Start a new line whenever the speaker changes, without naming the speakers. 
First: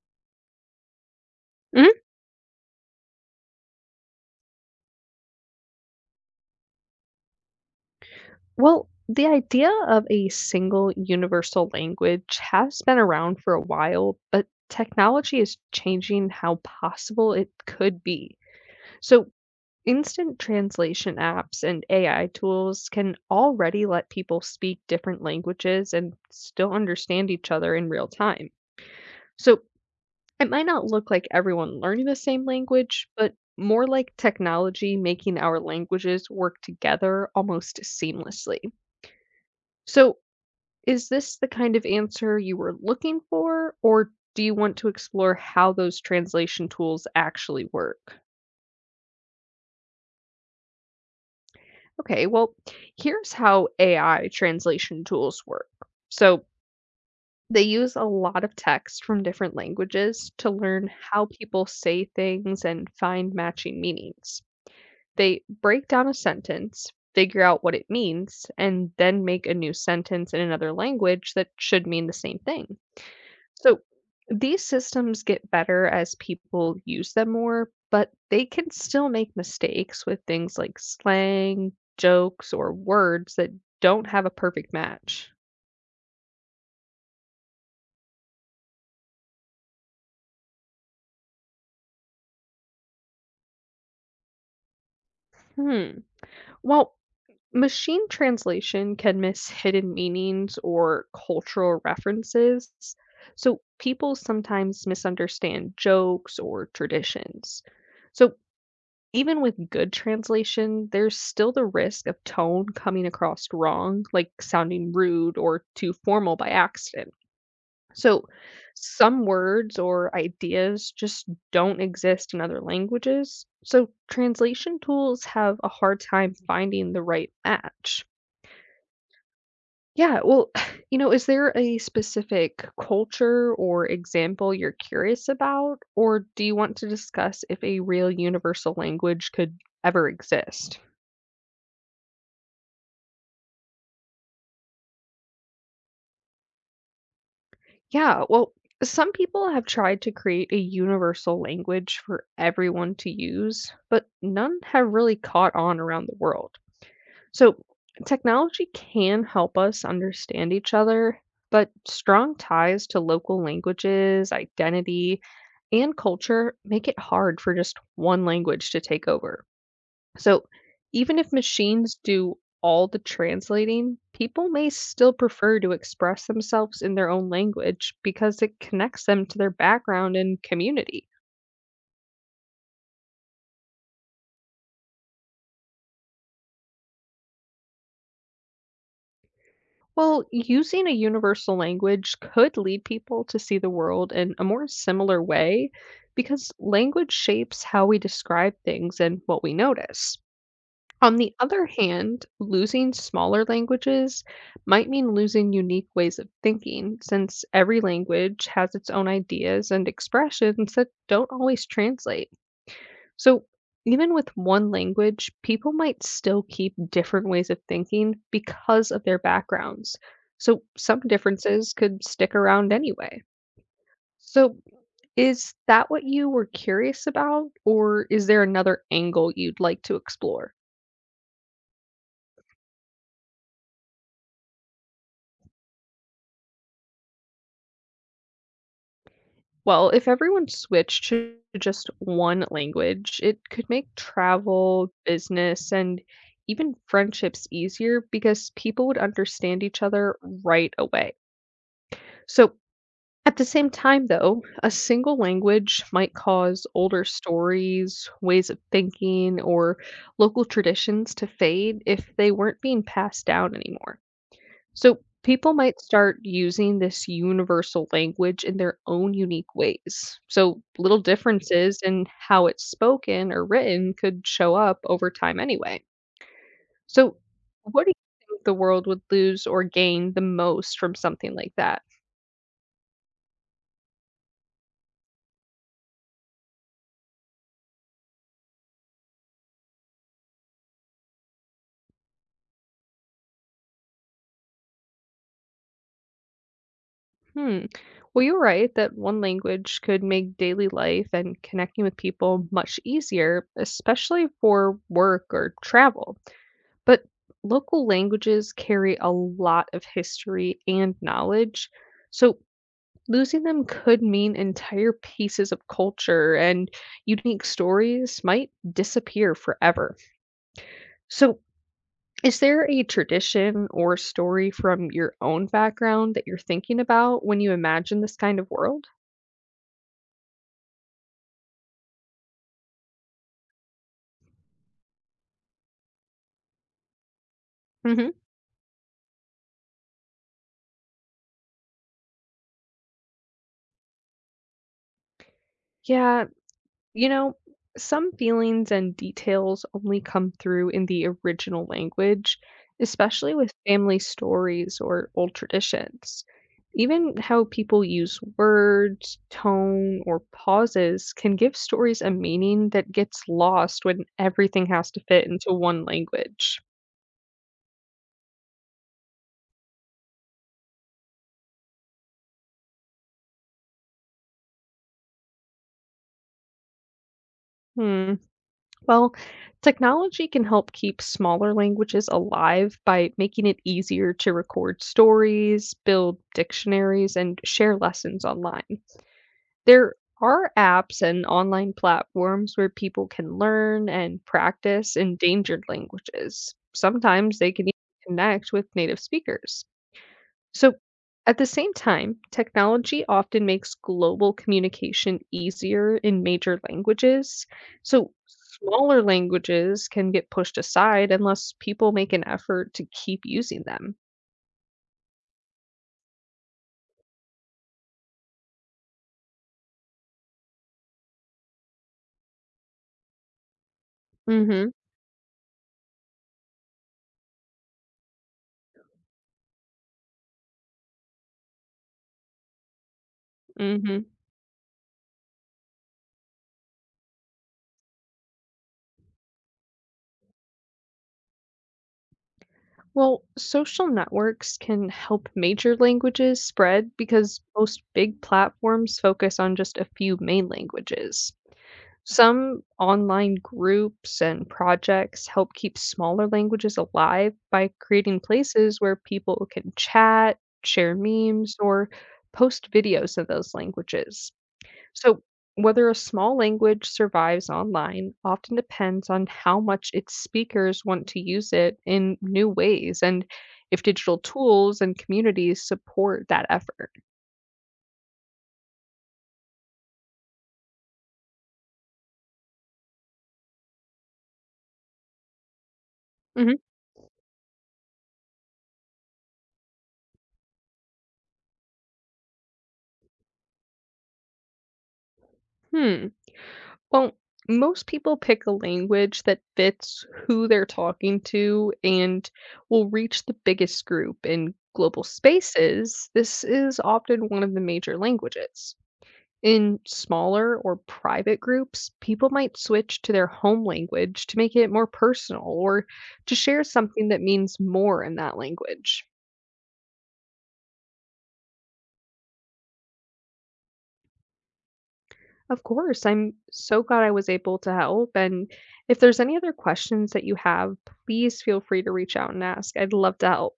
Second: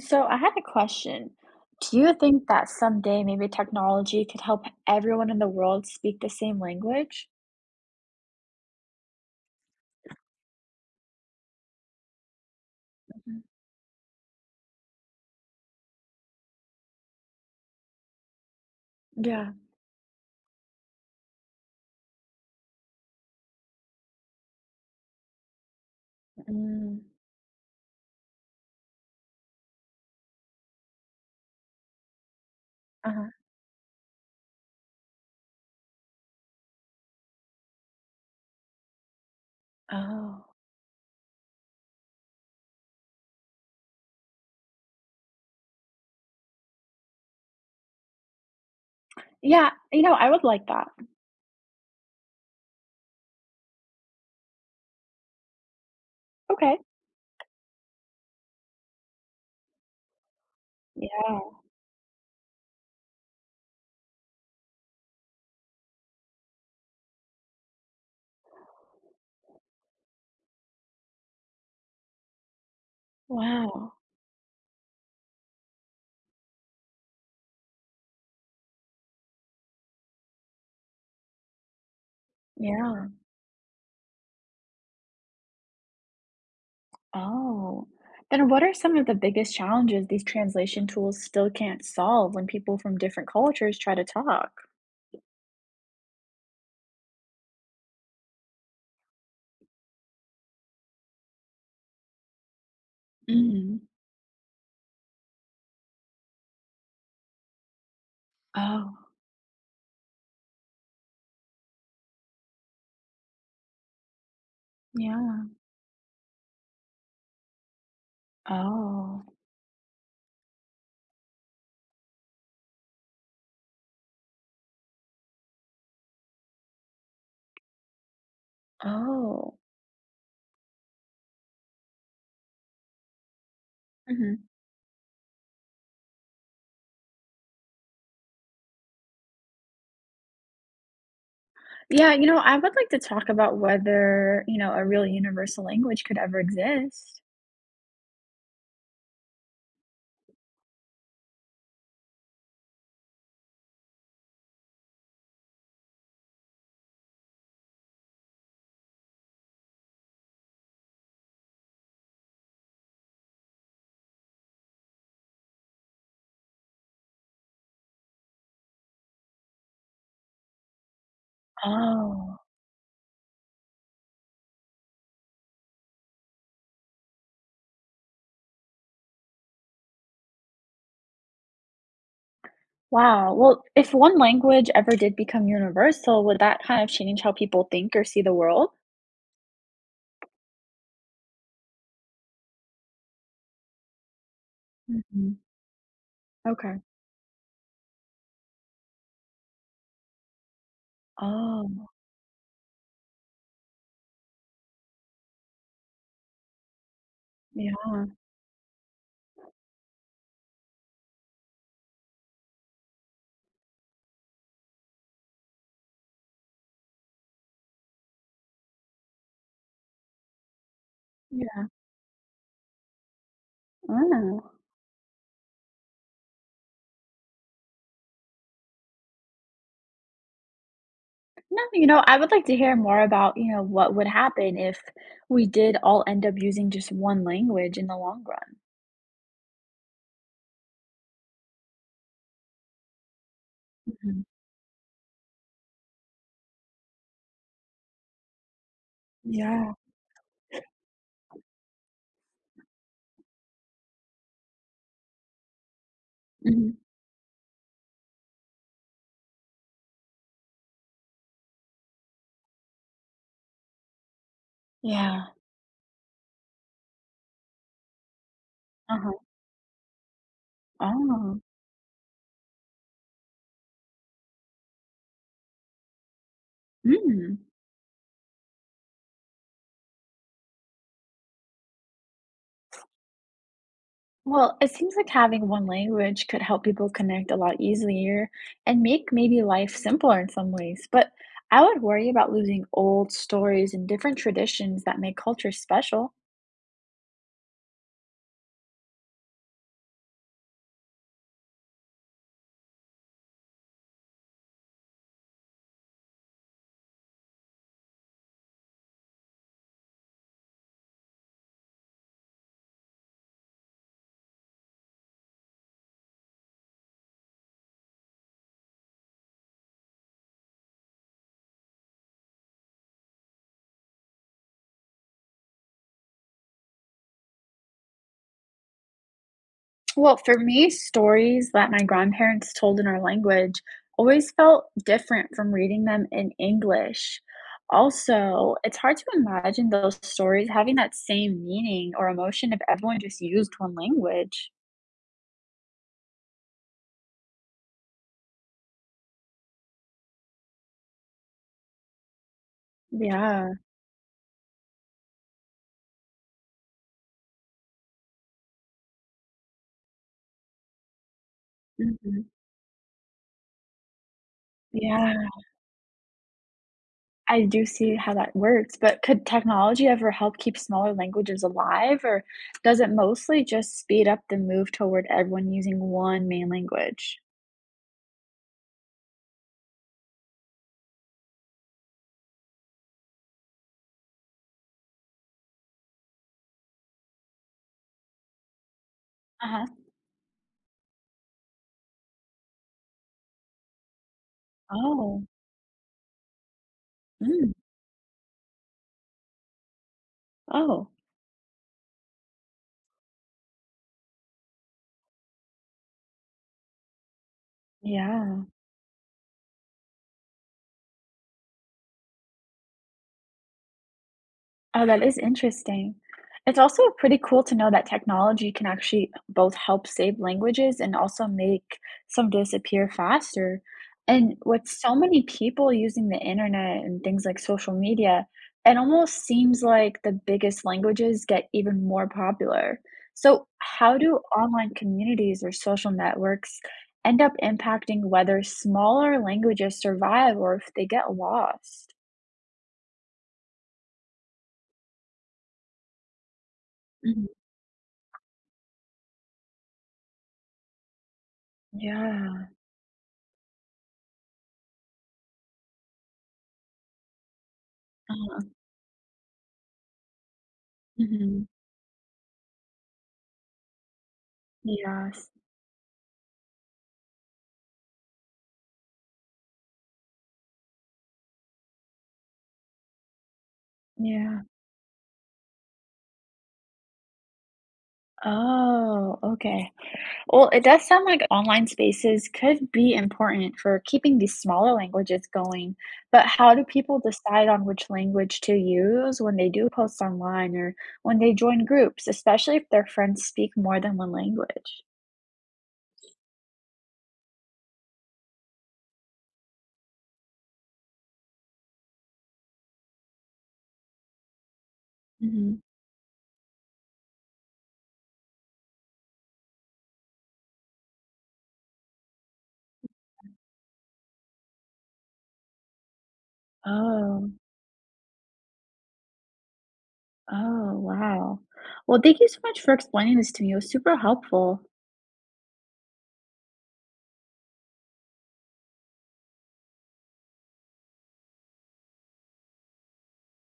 So I had a question.
Mhm.
Do you think that someday maybe technology could help everyone in the world speak the same language?
Well, the idea of a single universal language has been around
Mhm.
for a while, but technology is changing how possible it could be. So,
Yeah.
instant translation apps and AI tools can already let people speak different languages and still
Mm.
understand each other in real time. So, it might not look like everyone learning the same language,
Uh-huh.
but more like technology making our languages work together almost seamlessly. So,
Oh.
is this the kind of answer you were looking for, or do you want to explore how those translation tools actually work?
Yeah, I would like that.
Okay, well, here's how AI translation tools work. So,
Okay.
they use a lot of text from different languages to learn how
Yeah.
people say things and find matching meanings. They break down a sentence, figure out what it means, and then make a new sentence in another language that should mean the same thing. So,
Wow.
these systems get better as people use them more, but they can still make mistakes with things like slang, jokes, or
Yeah.
words that don't have a perfect match.
Oh. Then what are some of the biggest challenges these translation tools still can't solve when people from different cultures try to talk?
Hmm. Well, machine translation can miss hidden meanings or cultural references. So,
Mm.
people sometimes misunderstand jokes or traditions. So
Oh.
Even with good translation, there's still the risk of tone coming across wrong, like sounding rude
Yeah.
or too formal by accident. So,
Oh.
some words or ideas just don't exist in other languages. So, translation tools have a hard time finding the right match.
Oh.
Yeah, well, is there a specific culture or
Mhm.
example you're curious about? Or do you want to discuss if a real universal language could ever exist?
Yeah, I would like to talk about whether, a real universal language could ever exist.
Yeah, well, some people have tried to create a universal language for everyone to use, but none have really caught on around the world. So, technology can help us understand each other, but strong ties to local languages, identity, and culture make it hard for just one language to take over. So, even if machines do
Oh,
all the translating, people may still prefer to express themselves in their own language because it connects them to their background and community.
wow. Well, if one language ever did become universal, would that kind of change how people think or see the world?
Well, using a universal language could lead people to see the world in a more similar
Hmm.
way because
Okay.
language shapes how we describe things and what we notice. On the other
Oh.
hand, losing smaller languages might mean losing unique ways of thinking, since every
Yeah.
language has its own ideas and expressions that don't always translate. So, even with one language, people might still keep different ways of thinking because of their backgrounds. So, some
Yeah.
differences could stick around anyway.
Oh.
So, is that what you were curious about, or is there another angle you'd like to explore?
No, I would like to hear more about, what would happen if we did all end up using just one language in the long run.
Well, if everyone switched to just one language, it could make
Mhm.
travel, business, and even friendships easier because people would understand
Yeah.
each other right away. So, at the same time, though, a single language might cause
Hmm.
older stories, ways of thinking, or local traditions to fade if they weren't being passed down anymore. So,
Yeah.
people might start using this universal language in their own
Uh-huh.
unique ways. So, little
Oh.
differences in how it's spoken or written could show up over time anyway. So,
Mm.
what do you think the world would lose or gain the most from something like that?
Well, it seems like having one language could help people connect a lot easier and make maybe life simpler in some ways. But I would worry about losing old stories and different traditions that make culture special.
Hmm. Well, you're right that one language could make daily life and connecting with people much easier, especially for work or travel. But local languages carry a lot of history and knowledge. So, losing them could mean entire pieces of culture and unique stories might disappear forever. So, is there a tradition or story from your own background that you're thinking about when you imagine this kind of world?
Well, for me, stories that my grandparents told in our language always felt different from reading them in English.
Hmm.
Also, it's hard to imagine those stories having that same meaning or emotion if everyone just used one language.
Yeah, You know, some feelings and details only come through in the original language, especially
Yeah.
with family stories or old traditions. Even how people use words, tone, or pauses can give stories a
Hmm.
meaning that gets lost when everything has to
Yeah.
fit into one language.
I do see how that works, but could technology ever help keep smaller languages alive, or does it mostly just speed up the move toward everyone using one main language?
Hmm. Well, technology can help keep smaller languages alive by making it easier to record stories, build dictionaries, and share lessons online.
Uh-huh.
There are apps and online platforms where people can learn and practice
Oh.
endangered languages. Sometimes they
Mm.
can even connect with native speakers. So,
Oh.
at the same time, technology often makes global communication easier in major languages. So,
Yeah.
smaller languages can get pushed aside unless people make an effort to keep using them.
Oh, that is interesting. It's also pretty cool to know that technology can actually both help save languages and also make some disappear faster. And with
Mhm.
so many people using the internet and things like social media, it almost seems like the biggest languages get even more popular. So, how
Mhm.
do online communities or social networks end up impacting whether smaller languages survive or if they get lost?
Well, social networks can help major languages spread
Mhm.
because most big platforms focus on just a few main languages.
Yeah.
Some online groups and projects help keep smaller languages alive by creating places where people can chat, share
Mhm.
memes, or post videos of those languages. So,
Yes.
whether a small language survives online often depends on how much its speakers want to use it in new ways and if digital
Yeah.
tools and communities support that effort.
Oh, okay. Well, it does sound like online spaces could be important for keeping these smaller languages going, but how
Mhm.
do people decide on which language to use when they do post online or when they join groups, especially if their friends speak more than one language?
Hmm. Well, most people pick a language that fits who they're talking to and will reach the biggest group in global
Mhm.
spaces. This is often one of the major languages. In smaller or private groups, people might switch to their home language to make it more personal or to share something that
Oh.
means more in that language.
Oh, wow. Well, thank you so much for explaining this to me. It was super helpful.
Of course, I'm so glad I was able to help, and if there's any other questions that you have, please feel free to reach out and ask. I'd love to help.